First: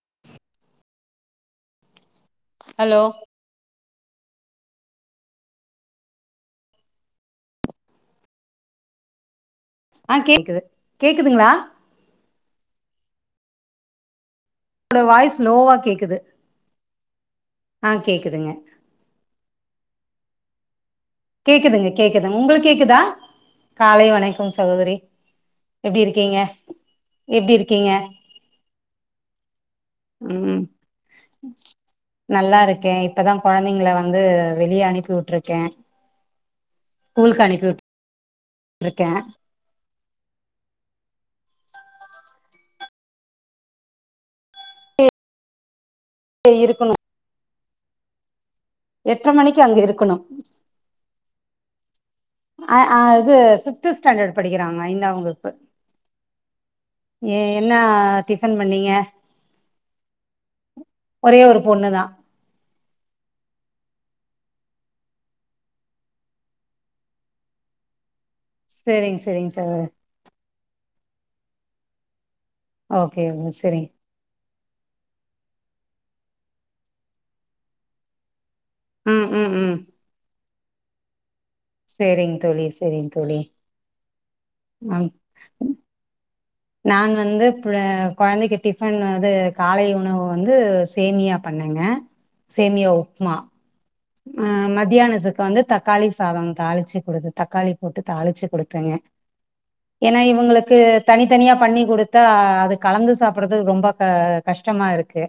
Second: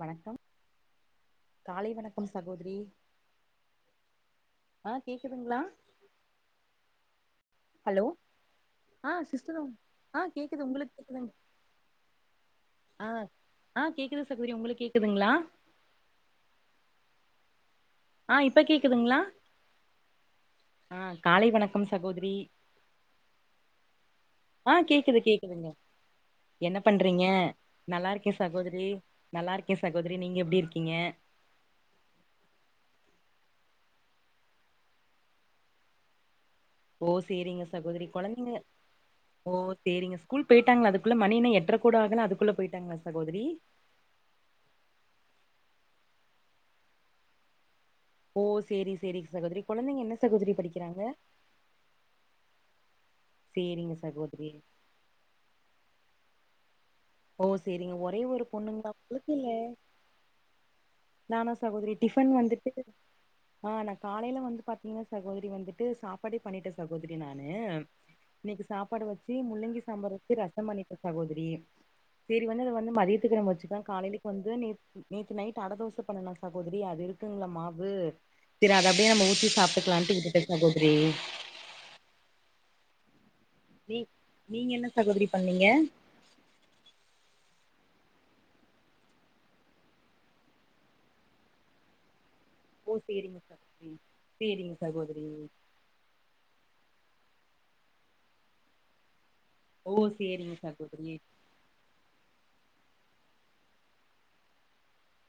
வணக்கம் காலை வணக் கம் சகோத்ரி ஹலோ ஆ கேக்குதுங்களா ஹலோ ஆ சிஸ் டரும் ஆ கேக்குது உங்களுக் கேக்குதுங் ஆ ஆ கேக்குது சகோதரி உங்களுக்கு [inaudible] கேக்குதுங்களா வாய்ஸ் லோவா கேக்குது ஆ ஆஹ கேக்குதுங்க இப்ப கேக்குதுங்களா ஆ காலை வணக்கம் கேக்குதுங்க சகோதரி கேக்குதுங்க உங்களுக் கேக்குதா காலை வணக் ஆஹ கேக்குது கேக்குதுங்க என்ன பண்றீங்க எப்டி இருக்கீங்க நல்லா இருக்கே சகோதரி நல்லா இருக்கே சகோதரி நீங்க ம் எப்டி இருக்கீங்க தா கொழந்தைங்கள வந்து வெளியே அனுப்பி விட்டுருக்கே ஓ சேரிங்க சகோதரி கொழந் ட்ருக்கே சேரிங்க ஸ்கூல் போய்ட்டாங்களா அதுக்குள்ள மணி என்ன எட்ர கூட ஆகல அதுக்குள்ள போய்ட்டாங்களா சகோதரி டே இருக்கணு ஓ சேரி எட்ர சேரிங் மணிக்கு சகோதரி அங்க கொழந்தைங்க இருக்கணு என்ன சகோதரி படிக்கிறாங்க அ ஆ இது ஃபிப்த்து சேரிங்க ஸ்டேண்டர்ட் சகோதரி படிக்கிறாங்க ஐந்தாம் வகுப்பு ஏ ஓ என்ன சேரிங்க ஒரே ஒரு டிஃபன் பொண்ணுங்களா பண்ணீங்க உங்களுக்கு இல்ல ஒரே நானா ஒரு பொண்ணு சகோதரி தா டிஃபன் வந்துட்டு ஆஹ நா காலையில வந்து பாத்தீங்கன்னா சகோதரி வந்துட்டு சாப்பாடே பண்ணிட்டே சகோதரி நானு இன்னைக்கு சாப்பாடு சேரிங்க வச்சு சேரிங்க முள்ளங்கி சகோதரி சாம்பார் வச்சி ரசம் பத்து மணிக்கு சகோதிரி செரி வந்து அத அத வந்து ஓகே மதியத்துக்கு நம்ப ஓகே வச்சுக்களா சேரிங்க காலலைக்கு வந்து ந்து நேத் நேத்து நைட்டு அட தோச பண்ணனா சகோதிரி அது இருக்குங்களா மாவு சரி அத அப்டியே ம் நம்ம ஊத்தி ம் ம் சாப்ட்டுக்லான்ட்டு இரு சகோத்ரி சேரிங் தோழி சேரிங் தோழி நீ நீங்க என்ன ம் சகோதிரி பண்ணிங்க நான் வந்து பிழ கொழந்தைக்கு டிஃபன் வது காலை உணவு வந்து சேமியா பண்ணங்க ஓ சேரிங்க சகோதிரி ஆஹ் மதியானத்துக்கு வந்து தக்காளி சாதொ தாளிச்சி ஒருது தக்காளி போட்டு தாளிச்சி குடுத்தங்க ஓ ஏனா சேரிங்க இவுங்களுக்கு சகோதரி தனித்தனியா பண்ணி குடுத்தா அது கலந்து சாப்புட்றது ரொம்ப க கஷ்டமா இருக்கு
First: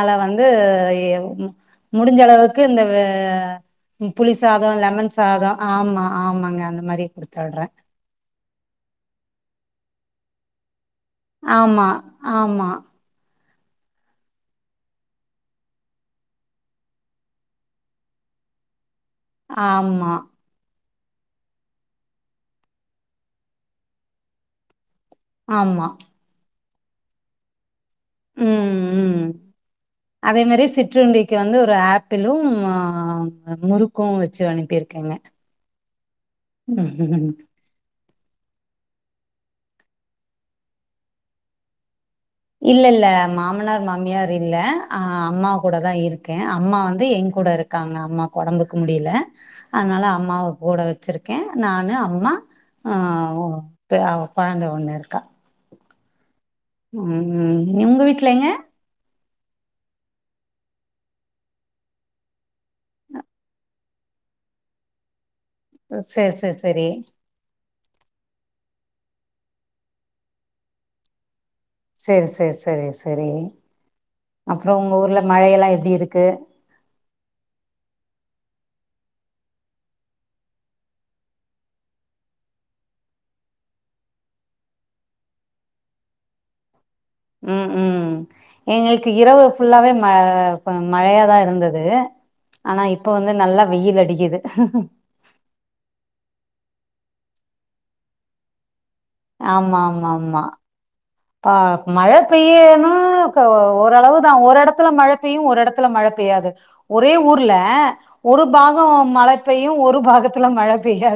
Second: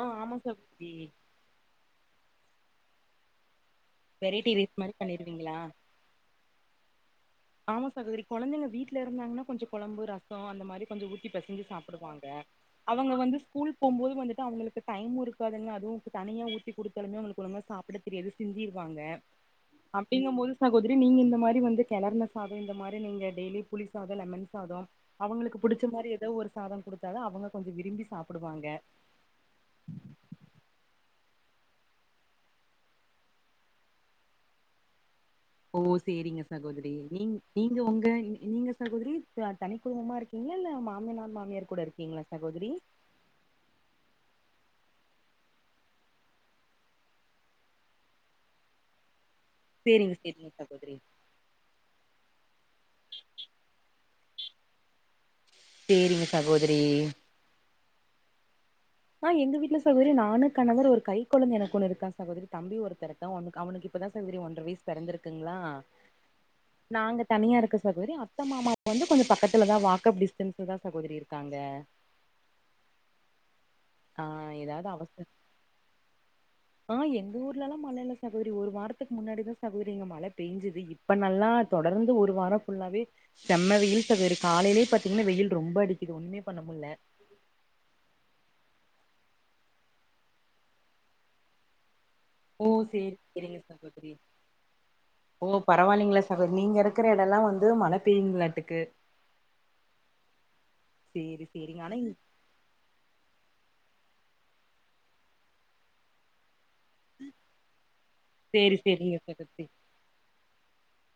ஆ ஆமா வந்து சகோதரி ஏ முடிஞ்சளவுக் க்கு இந்த வே புளி வெரைட்டி சாதொ ரைஸ் மாரி லெமன் சாதொ பண்ணிருவீங்களா ஆமா ஆமாங்க அந்த மாரி குடுத்து விட்றே ஆமா சகோதரி கொழந்தைங்க வீட்ல இருந்தாங்னா கொஞ்சொ கொழம்பு ரசொ அந்த மாரி கொஞ்ச ஊத்தி பெசஞ்சு ஆமா சாப்டுவாங்க ஆமா அவங்க வந்து ஸ்கூல் போம்போது வந்துட்டு அவ்ங்களுக்கு டைமு இருக்காதுங்க அதுவு இப்ப தனியா ஊத்தி குடுத்தாலுமே அவ்ங்களுக்கு ஒழுங்க சாப்ட தெரியாது சிந்திருவாங்க ஆமா அப்டிங்கம் போது கொஞ் சகோதிரி நீங்க இந்த மாரி வந்து கெளர்ண சாத இந்த மாரி நீங்க டெய்லி புளி சாத லெமன் சாத அவ்ங்களுக்கு புடிச்ச ஆமா மாரி எதோ ஒரு சாத குடுத்தா தா அவ்ங்க கொஞ்ச விரும்பி சாப்டுவாங்க உம் உம் அதே மாரியே சிற்றுண்டிக் கி வந்து ஒரு ஆப்பிளும் ஆஹ் முறுக்கு வச்சு அனுப்பிருக்கேங்க ஓ சேரிங்க சகோதரி நீங் நீங்க ஒங்க இனி நீங்க சகோதிரி த தனி குடும்பமா இருக்கீங்ளா இல்ல மாமனார் மாமியார் கூட இருக்கீங்ளா ச இல்ல இல்ல மாமனார் மாமியாரு இல்ல ஆஹ் அம்மா கூட தா இருக்கே அம்மா வந்து எங்கூட இருக்காங்க அம்மாக்கு ஒடம்புக்கு முடியல அதுனால சேரிங்க அம்மாவ சேரிங்க கூட சகோதரி வச்சிருக்கே நானு அம்மா ஆஹ் பெ கொழந்த ஒன்னு இருக்கா சேரிங்க சாகோதரி ம் உங்க வீட்டுலங்க ஆஹ் எங்க வீட்ல சகோதரி நானு கணவர் ஒரு கை கொழந்த எனக்கு ஒன்னு இருக்கா சகோதரி தம்பி ஒருத்த இருக்கா அவனுக்கிப்பதா சகோதரி ஒன்ற வயசு பெறந்திருக் க்குங்ளா சேரி சேரி சேரி நாங்க தனியா இருக்க சகோதரி அத்த மாமாக்கு வந்து கொஞ்ச பக்கத்துலதா வாக்கப் டிஸ்டன்ஸ்லதா சகோதரி இருக் சேர் சேர் செரி செரி ஆ அப்றோ உங்க ஊர்ல மழயெல்லா எப்டி இருக்கு ஆஹ் எங்க ஊர்லல்லா மழ இல்ல சகோதரி ஒரு வாரத்துக்கு முன்னாடிதா சகோதரி இங்க மழ பெய்ஞ்சுது இப்ப நல்லா தொடர்ந்து ஒரு வாரொ ஃபுல்லாவே செம்ம வெயில் சகோதரி காலைலே பாத்தீங்கன்னா வெயில் ரொம்ப அடிக்குது ஒன்னுமே பண்ணமுல்ல உம் ம் எங்களுக்கு இரவு ஃபுல்லாவே ம ப மழயாதா இருந்தது ஓ ஆனா இப்ப சேரிங் வந்து சேரிங்க நல்லா வெயில் சகோதரி அடிக்குது ஓ பரவாயில்லைங்கள சகோதரி நீங்க ருக் க்கிற எடோல்லா வந்து மழ பெயுங்களாட்டுக்கு ஆமாம்மாம்மா சேரி ஆஹ் சேரிங்க ஆனா இங் மழ பெய்யனு இப்ப ஓரளவு தா ஒரெடத்துல மழ பெய்யு ஒரெடத்துல மழ பெய்யாது ஒரே ஊர்ல ஒரு சேரி பாகோ சேரிங்க மழ சகோதரி பெய்யு ஒரு பாகத்துல மழ பெய்யா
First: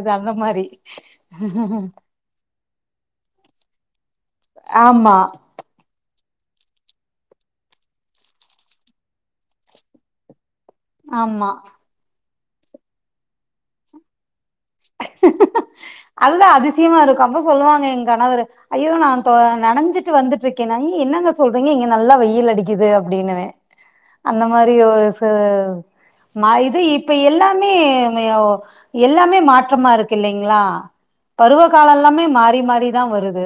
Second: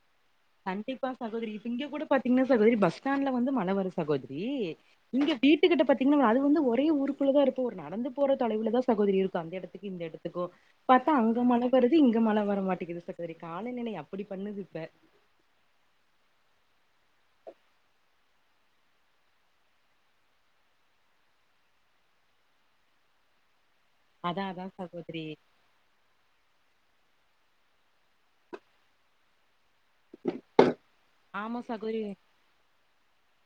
கண்டிப்பா சகோதரி இப்ப இங்க கூட பாத்தீங்னா சகோதரி பஸ் டாண்ட்ல வந்து மழ வருது சகோதரி ஆமா இங்க வீட்டுக்கிட்ட பாத்தீங்னா அதுவு வந்து ஒரே ஊக்குள்ளதா இருப்போ ஒரு நடந்து போற தொலைவுலதா சகோதரி இருக்கு அந்த எடத்துக்கு இந்த எடத்துக்கு பாத்தா அங்க ஆமா மழ வருது இங்க மழ வ ர மாட்டிக்குது சகோதரி காலநிலை அப்பிடி பண்ணுது இப்ப அதுதா அதிசயமா இருக்கு அப்போ சொல்லுவாங்க எங் கணவரு ஐயோ நா தொ நனஞ்சிட்டு வந்துட்ருக்கே நா ஐய என்னங்க சொல்றீங்க இங்க நல்லா வெயில் அடிக்குது அப்டின்னுவே அந்த அதா அதா மாரியோ சகோதரி சோஸ் நா இது இப்ப எல் எல்லாமே மயோ எல்லாமே மாட் ற்றமா இருக்கு இல்லைங்ளா ஆமா பருவ கால சகோதரி எல்லாமே மாறி மாறிதா வருது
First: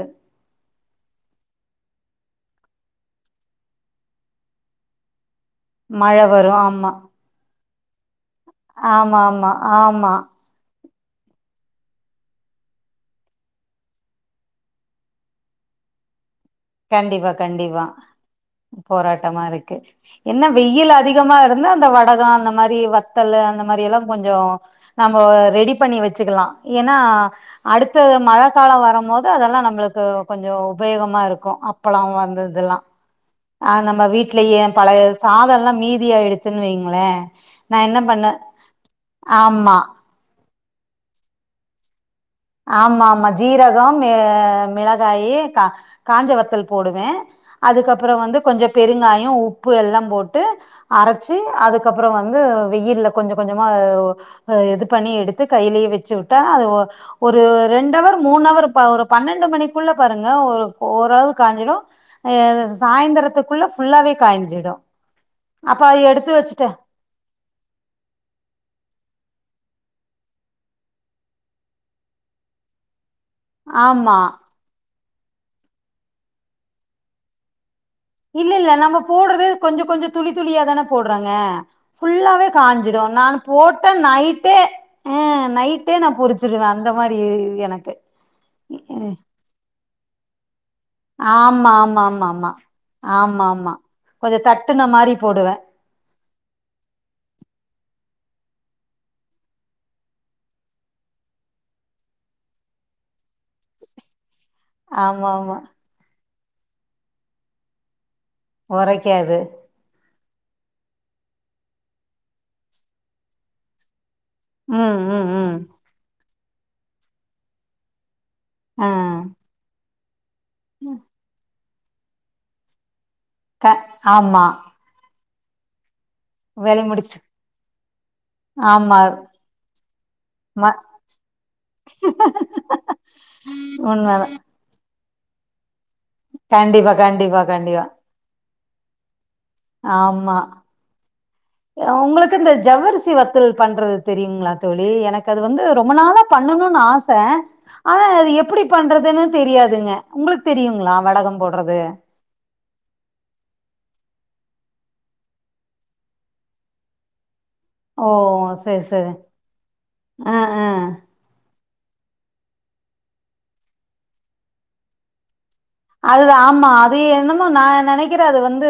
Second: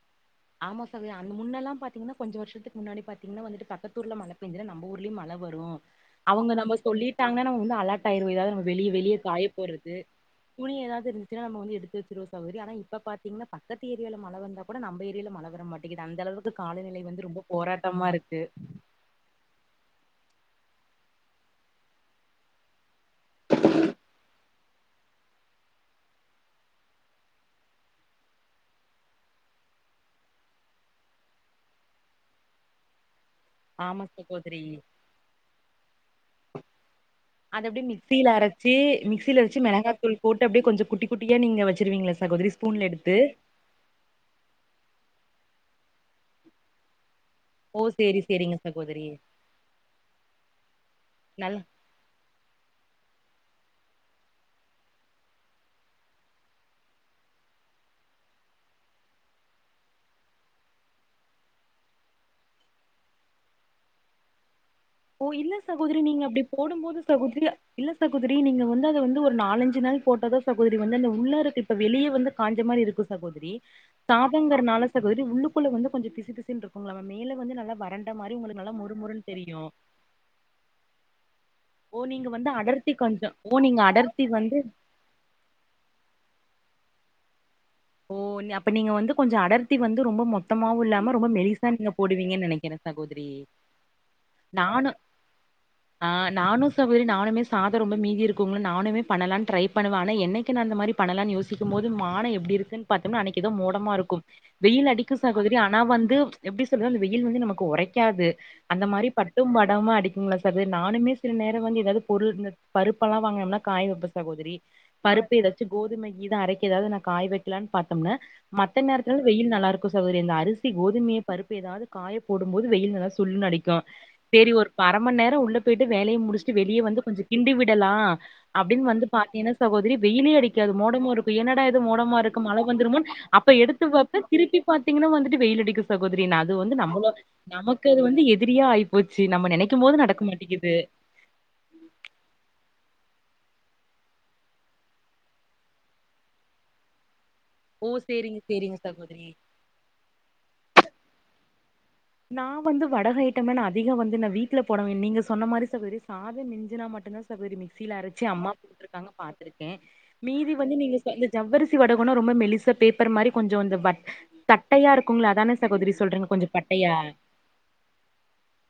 ஆமா சகோத்ரி அந் முன்னெல்லா பாத்தீங்னா கொஞ்ச வர்ஷத்துக்கு முன்னாடி பாத்தீங்னா வந்துட்டு பக்கத்தூர்ல மழபெஞ்சதுனா நம்ம ஊர்லயு மழ வரு மழ அவுங்க வரும் நம்ம ஆமா சொல்லிட்டாங்கனா நம்ம இன்ன அலாட் டாயிருவ எதாவ்து நாம வெளிய வெளிய ஆமா ஆமா காயப் போட்றது ஆமா துணி எதாவ்து இருந்துச்சுனா நம்ம வந்து எடுத்து வச் இரோசவ்ரி ஆனா இப்ப பாத்தீங்னா பக்கத்து ஏரியால மழ வந்தா கூட நம்ப ஏர் ரியால மழ வர மாட்டிங்குது அந்த அளவுக் கண்டிப்பா கண்டிப்பா போராட்டமா இருக்கு என்ன வெயில் அதிகமா இருந்தா அந்த வடக அந்த மாரி வ த்தலு அந்த மாரியெல்லா கொஞ்சோ நம் ஆஹ் ரெடி பண்ணி வச்சுக்கலா ஏனா அடுத்த மழக்கால வரம் போது அதெல்லா நம்மளுக்கு கொஞ்ச உபயோகமாக இருக் கு அப்பலா வந்து இதுலா ஆஹ் நம்ம ஆமா வீட்லயே சகோதரி பழைய சாதலா மீதியாய்டுச்சுன் வைங்களே அத நா அப்படியே என்ன மிக்சியில பண்ணே ஆமா ட்டு அப்டே கொஞ்ச குட்டி குட்டியா நீங்க வச்சிருவீங்ளா ச ஆமா ஆமா ஜீரகம் ஆஹ் மிளகாயி கா காஞ்ச வத்தல் போடுவோ ஓ அதுக்கப்பற சேரி வந்து சேரிங்க கொஞ்ச சகோதரி பெருங்காய உப்பு எல்லா போட்டு அரச்சு நல்லா அதுக்கப்பற வந்து வெயில்ல கொஞ்ச கொஞ்சமாஹ ஆஹ் இது பண்ணி எடுத்து கையிலே வெச்சுவுட்டா அதுவா ஒரு ரெண்டவர் மூண்வர் ப ஒரு பன்னெண்டு மணிக்குள்ள பாருங்க ஒரு ஓரளவு காஞ்சிரு ஆஹ் சாய்ந்தரத்துக்குள்ள ஃபுல்லாவே காய்ஞ்சிடு ஓ இல்ல அப்ப சகோதரி அதை நீங்க எடுத்து அப்டி வச்சுட் போடும் போது சகோதரி இல்ல சகோதரி நீங்க வந்து அத வந்து ஒரு நாலஞ்சு நாள் போட்டோதா சகோதரி வந்து அந்த உள்ளாருக்கு இப்ப வெளிய வந்து காஞ்ச மாரி இருக்கு சகோதரி ஆமா சாதங்கர்னால சகோ தரி உள்ளக்குள்ள வந்து கொஞ்சொ பிசு பிசுன் இருக்குங்ளாமா மேல வந்து நல்லா வ இல்ல இல்ல நம்ம போடுறது கொஞ்சொ கொஞ்சொ துளி துளியா தானே போடுறாங்க ஓ நீங்க ஃபுல்லாவ வந்து அடர்த்தி காஞ்சுடு கொஞ்சோ நான் ஓ நீங்க போட்ட அடர்த்தி வந்து நைட்டே ஹ நைட்டே நா பொறிச்சிருவ அந்த மாரி எனக் ஓ நீ அப்ப நீங்க வந்து கொஞ்சோ அடர்த்தி வந் ரொம்ப மொத் த்தமாவு இல்லாம ரொ மெலிசா ஆமா நீங்க ஆமா ஆமா போடுவிங்க ஆமா நெனைக்கிற சகோதரி ஆமா ஆமா கொஞ்சோ தட்டுன நானு மாரி போடுவே ஆஹ் நானு சகோதரி நானுமே சாதோ ரொம்ப மீதி இருக் க்குள நானுமே பண்ணலா டிரை பண்ணுவ. ஆனா என்னைக்கி நா அந்தமாரி பண்ணலா யோசிக்கு போது மானம் எப்டி இருக் கே பாத்தோம்ன்னா அன்னைக்கி ஏதோ மோடமா இருக்கு வெய்யில் அடிக்கு ஆமா சகோதரி ஆமா ஆனா வந்து எப்டி சொல்றா அந்த வெய்யில் வந்து நமக்கு உறைக்காது. அந்த மாரி ஒரைக்காது பட்டும் படமா அடிக் உண்ம சகோதரி நானமே சில நேரம் வந்து ஏதாவ்து பொருள் பருப்பெல்லா வாங்குனான்ன காய வெப்ப சகோதரி ம் ம் பருப்பு ம் ஏதாச்சு கோதுமை இது அரைக்கக்குதா நா காய வை கிலன்னு பாத்தோம்னா மத்த ஆ நேரத்துல வெய்யில் நல்லா இருக்கு. இருக் சகோதரி [unintelligible] அரிசி கோதுமைய பருப் ஏதாவ்து காய போடும்போது வெயில் நல சுல்லுனு க அடிக்கு ஆமா சரி ஒரு பரமன் நேர் உள்ள போய்ட்டு வேலைய முடிச்சிட்டு வெளியே வேலைய வந்து கொஞ்சோ முடிச்சுட்டு கிண்டி விடலாம அப்டின்னு ஆமா வந்து பாத்தினா சகோதரி வெயிலே ம அடிக்காது மோடமா இருக்கோ என்னட மோடமா இருக் மழ வந்துருமோ அப்ப எடுத்து வப்ப உண்மதா திருப்பி பாத்து பாதீங்கனா வந்துட்டு வெயில்லடிக்கோ சகோதரி நா அது வந்து கண்டிப்பா நம்மளோ கண்டிப்பா நமக்கு கண்டிப்பா அது வந்து எதி ரியா ஆயிப்போ ஆமா உங்களுக்கு இந்த ஜவ்வரி சி வத்தல் பண்றது தெரியுங்களா தோழி எனக்கு அது வந்து ரொம்ப நாள பண்ணனும்னு ஆச ஓ ஆனா அது சேரிங்க எப்டி சேரிங்க பண்றதுன்னு சகோதரி தெரியாதுங்க உங்களுக்கு தெரியுங்களா வடகம் போட்றது நா வந்து வடக ஐட்டமே நா அதிகோ வந்து நா வீட்டு்ல போடவேன் நீங்க சொன்ன மாரி சகோதரி சாதம் மிஞ்சுனா மட்டுதா சகோதரி மிக்சில ஓ அரைச்சி அம்மா போட்டு சரி குடுத்திருக்காங்க சரி பாத்துருக்கே ஆ மீதி ஆ வந்து நீங்க இந்த ஜவ்வரி த்தி வடகோணா ரொம்ப மெலிச பேப்பர் மாரி கொஞ்சோ தட்டையா இருக்கோங்களே அத்தானே என் சகோதரி சொல்றிங்க அதுதான் கொஞ்சோ ஆமா பட் அது என்னமோ நா நெனைக்கிறே அது வந்து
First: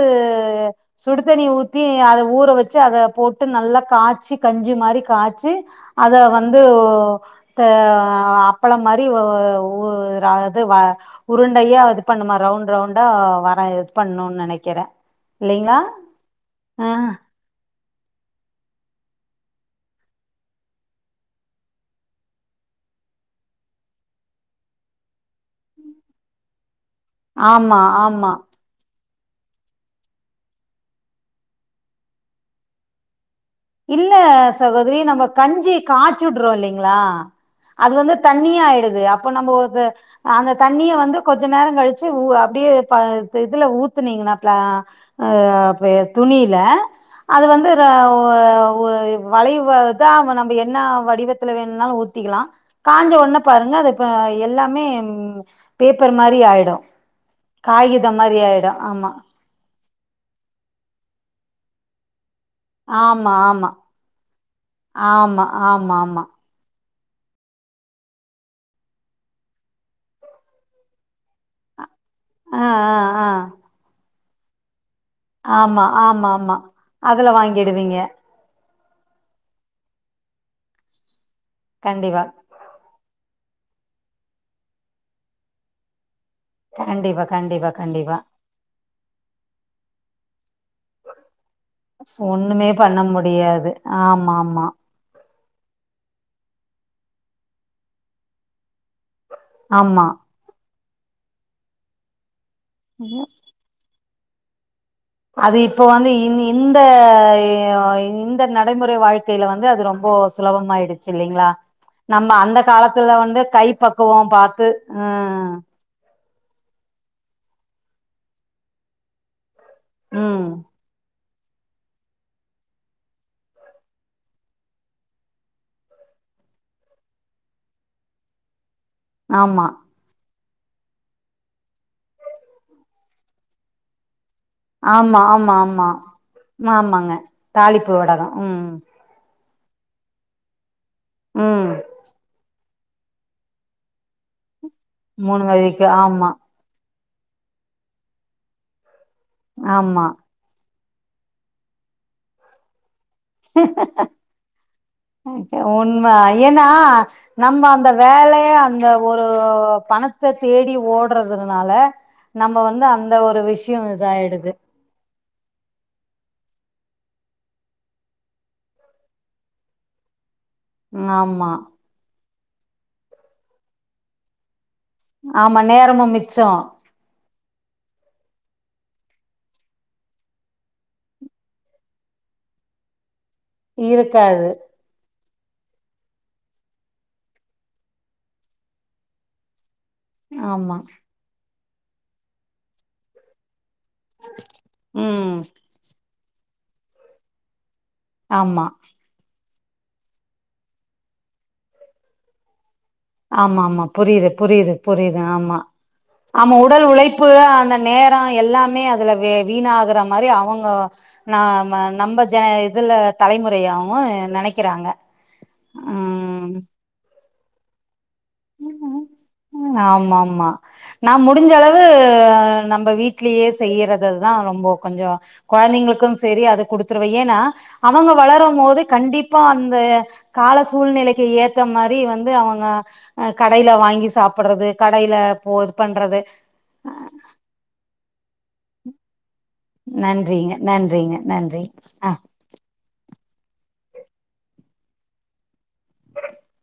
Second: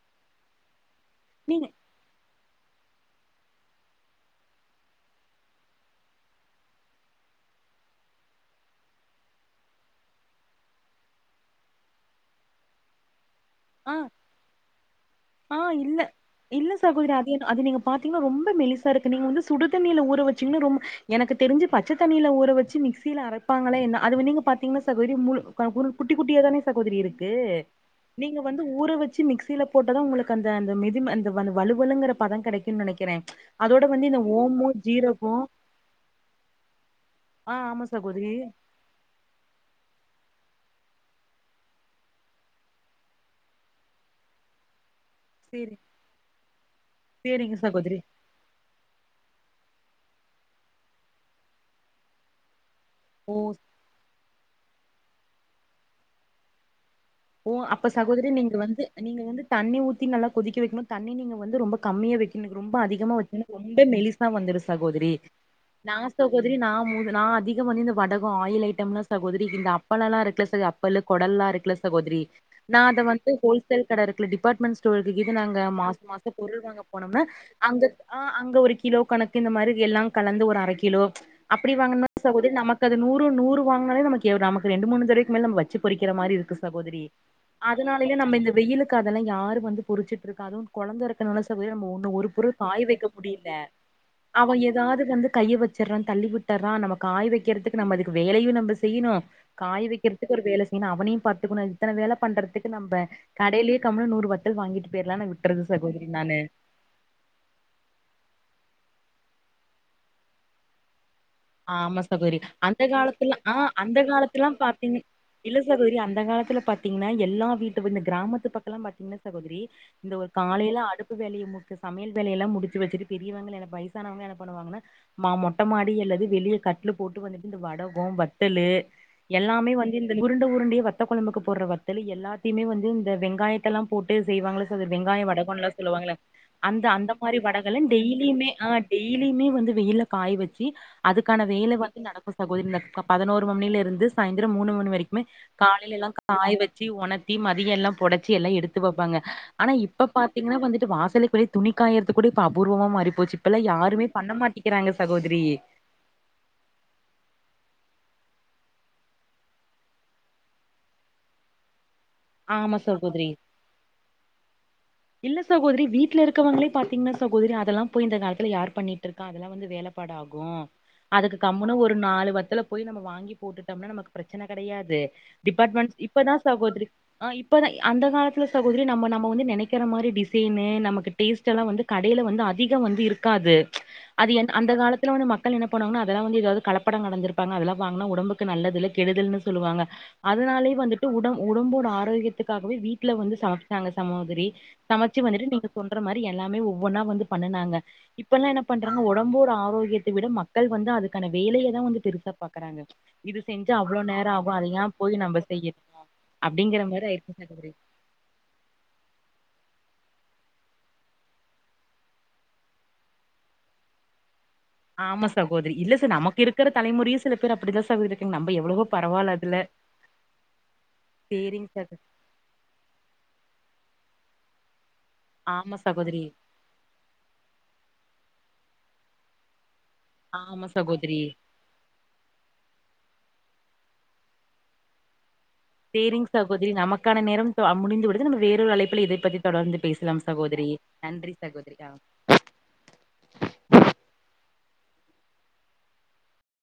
சுடுதண்ணி நீங்க ஊத்தி அத ஊற வெச் ச்சு அத போட்டு நல்லா காச்சி கஞ்சி மாரி காச்சி அத வந்து ஒ த அ அப்பள மாரி வ ஒ ஒ அது ர உருண்டையா பண்ணுமா ரவுண்ட் ரவுண்டா ந எது பண்ணுனு நெனைக்கிற ஆஹ் இல்ல இல்ல சகோதரி அது அது நீங்க பாத்தீங்ன்னா ரொம்ப மெலிசா இருக்கு நீங்க வந்து சுடு தண்ணியில ஊற வச்சீங்கனா ரொ எனக்கு தெரிஞ்சு பச்ச தண்ணியில ஊற வச்சு மிக்சியில அரைப்பாங்கள என்ன அது நீங்கா பாத்திங்னா சகோதரி முழு ஒரு குட்டி குட்டியா தானே கோதரி இருக்கு ஆமா, ஆமா. நீங்க வந்து ஊறவ சு மிக்சில போட் டுதா உங்களுக்கு அந்த அந்த மெது அந்தந்த வலுவலுங்கற பத கெடைக்குன் நெனைக்கிறே ப்ச் இல்ல சகோதரி நம்ம கஞ்சி காச்சிடுறோ இல்லைங்ளா ஆ ஆமா அது வந்து சகோதரி தண்ணியாயிடுது அப்ப நாம்ப அத அந்த தண்ணிய வந்து கொஞ்ச நேரங்கழிச்சு உ அப்படியே ப இதுல ஊத்துனீங்கன்னா ப்ளா ஆ சேரி ப துணியில அது சேரிங்க வந்து சகோதரி ஒ வளைவு இதா நம்ம என்ன வடிவத்துல வேணுனாலு ஊத்திக்கலா காஞ்ச ஓ ஒண்ண பாருங்க அது இப்ப எல்லாமே ம் பேப்பர் மாரி ஆயிடு ஓ அப்ப சகோதரி நீங்க வந்து நீங்க வந்து தண்ணி ஊ த்தி நல்லா கொதிக்க வெக்கணு தண்ணி நீங்க வந்து ரொம்ப கம்மியா வெக் எனக்கு ரொம்ப அதிகமா ஆமா, வச்சு ஆமா. ரொம்ப மெலிசா வந்துரு சகோதரி ஆமா, நா ஆமாமா. சகோதரி நா ம நா அதிகம் வந்து இந்த வடகம் ஆயில் ஐட்டம்ல்லா சகோதரி இந்த அப்பள லா இருக்கல சகோதரி அப்பளம் குடல்லா இருக்ல சகோதரி ஆ, நா ஆ, அத வந்து ஆ. ஹோல்சேல் கட இருக்குல க்ல டிபார்டமெண்ட் ஸ்டோர் ஸ்டோர்க்கு இது நாங்க ஆமா மாச ஆமா மாசம் ஆமா பொருள் வாங்க போனோம்னா அதுல அங்க வாங்கிடுவீங்க ஆ அங்க ஒரு கிலோ கணக்கு இந்த மாரி எல்லா கலந்து ஒரு அரை கிலோ அப்டி வாங்கனோம்ன கண்டிப்பா சகோதரி நமக்கு அது நூறு நூறு வாங்குனாலே நமக்கு நமக்கு ரெண்டு மூணு தடவைக்கு மேல நம்ம வச்சு பொறிக்கிற மாரி இருக்கு சகோதரி கண்டிப்பா கண்டிப்பா அதனாலயே கண்டிப்பா நம்ம இந்த வெயிலுக்கு அதெல்லா யாரும் வந்து பொறிச்சிட்டு இருக்கா அதுவும் கொழந்த இருக்க நெனச்சாலே நம்ம ஒண்ணு ஒரு பொருள் ஒண்ணுமே காய பண்ண வைக்க முடியல முடியாது ஆமா அவன் ஆமா ஏதாவது வந்து கைய வச்சிட்றா தள்ளி விட்டற்றான் நம்ம காய வைக்கிறதுக்கு நம்ம அதுக்கு வேலையு நம்ம செய்யணும் காய ஆமா வைக்கிறதுக்கு ஒரு வேல நீ அவனையு பத் [unintelligible] இத்தனை வேலை பண்றதுக்கு நம்ம கடையிலயே கம்ன்னு நூறு வத்தல் வாங்கிட்டு போயிரலான்னு அது விட்டுறது இப்போ சகோதரி வந்து இ நானு இந்த, இந்த, நடைமுறை வாழ்க் தில வந்து அது ரொம்ப சுலபமாயிடு இல்லலைங்களா ஆமா நம்ம சகோதரி அந்த காலத்துல வந்து ஆ கை அந்த பக்குவம் காலத்துலா பாத்து அஹ். துல பாத்தீங்கன்னா எல்லா வீட்டு இந்த கிராமத்து பக்கம் பாத்தீங்கன்னா சகோதரி இந்த ஒரு ம் காலையிலா அடுப் வேலையை முக்க சமயல் வேலை யெல்லா முடிச்சு வெச்சுட்டு பெரியவங்கலா வயசானவக என்ன பண்ணுவாங்கனா மா மொட்ட மாடி அல்லது வெளியே கட்டுலு போட்டு வந்துட்டு இந்த வடகம் வட்டலு ஆமா எல்லாமே வந்து இந்த உருண்ட உருண்டிய வத்த கொழம்புக்கு போடுற வத்தல எல்லாத்தையுமே வந்து இந்த வெங்காயத்த எல்லா போட்டு செய்வாங்கள ச ஆமா வெங்காய ஆமா வடகல்ல ஆமா சொல்லுவா அந்த அந்த ஆமாங்க மாரி வடகல்லா தாளிப்பு வடகம் டெய்லியுமே ம் டெய்லியுமே வந்து வெயில காய் வெச்சு அதுக்கான ம் வேல வந்து நடக்கு சகோதரி பதினோரு மணியில இருந்து சாயந்திரம் மூணு மணி வரைக்குமே மூணு வகைக்கு காலையில எல்லா ஆமா காய வச்சு ஒணத்தி மதியம் எல்லாம் பொடைச்சி எல்லா எடுத்து வெப்பங்க ஆனா ஆமா இப்ப பாத்தீங்கன்னா வந்து வாசலைக்குளை துணிக்க காயறது கூட இப்ப அபூர்வமாக மறிப்ப போச்சி இப்பெல்லாம் யாருமே பண்ண மாட்டிக்கிறாங்க சகோதிரி உண்ம ஏன்னா நம்ம அந்த வேலைய அந்த ஒரு பணத்தை தேடி ஓடுறதுனால. நம்ம ஆமா வந்து அந்த சகோதரி ஒரு விஷயோ இதாயிடுது இல்ல சகோதரி, வீட்டுல இருக்கவங்களே பாத்தீங்கன்னா சகோதரி, அதெல்லா போய் இந்த காலத்து யார் பண்ணிட்டு இருக்கா அதெல்லா வந்து வேலைப்பாடா கும் அதுக்கு ஆமா கமுன்னு ஒரு நாலு பத் இதல போய் நம்ம வாங்கி போட்டுட்டம்னா நமக்கு பிரச்சனை கிடையாது. து ஆமா டிபார்மென்ட்ஸ். நேரமும் இப்பதா மிச்சம் சகோதரி, ஆஹா இப்பதா அந்த காலத்துல. சகோதரி நம்ம நம வந்து நெனைக்த இருக்கிற மாரி டிசைனு நமக்கு டேஸ்ட் எல்லா வந்து கடையில வந்து அதிக வந்து இருக் இருக்காது. அது இருக்காது என் அந்த காலத்துல வந் மக்க மக்கள் என்பணுவங்கான ஆதாவது ஏதாவது கலப்படம் கலந்துருபங்க அதெல்லா வாங்குனா ஒடம்புக்கு நல்லதுல்ல கெடுதல்ன்னு சொல்லுவாங்க. அதனாலேயே ஆமா வந்துட்டு உடம். உடம்போட ஆரோக்கியத்துக்காகவே வீட்டல வந்து சாப் நங்க சமோதிரி சமச்சு ம் வந்துட்டு நீங்க சொல்ற மாரி து எல்லாமே ஒவ்வொன்னா வந்து பண்ணுனாங்க இப்பெல்லா என்ன ஆமா பண்றாங்க ஒடம்போட ஆ ரோக்யத்த விட மக்கள் வந்து அதுக்கான வேலைய தா வந்து பெருசா பாக்குறாங்க இது ஆமா செஞ்சா ஆமா அவ்ளோ புரியுது நேரம் ஆகும். அத புரியுது ஏன் புரியுது போய் நம்ம ஆமா செய்யணும் ஆமா அப்டிங்கிற உடல் மாரி உழைப்பு ஆயிருச்சு சகோதரி. அந்த நேர எல்லாமே அதுலவே வீணாகுற மாரி அவங்க நாம நம்ப ஜ இதுல தலைமுறையாவு நெனைக் ஆமா சகோத்ரி இல்ல சார் நமக்கு இருக்குற தலைமுறையு சில பேர் அப்டிதா சகோதரி இருக்காங்க. நம்ம எவ்வளவோ பரவால்ல அதுல. ஆமா ஆமா நா முடிஞ்ச சேரிங்க அளவு சகோ நம்ப வீட்லயே செய்யிறது நா ரொம்போ கொஞ்ச ஆமா கொழந்தைங்களுக்கும் சகோதரி. சேரி அத குடுத்துருவே ஏனா அவங்க வளரும் மோது கண்டிப்பா அந்த கால ஆமா சகோதரி. சூழ்நிலைக்கு ஏத்த மாரி வந்து அவங்க அஹ் கடைல வாங்கி சாப்பிட்றது கடைல சேரிங் சகோதரி நமக்கான நேரம் தொ ஆஹ் முடிந்து விடு து நம்ம வேறொரு ஆழைப்பிலே இதை பகிர் தொடர்ந்து பேசலாம் நன்றிங்க சகோதரி நன்றிங்க நன்றி சகோதரி ஆஹ் ஆ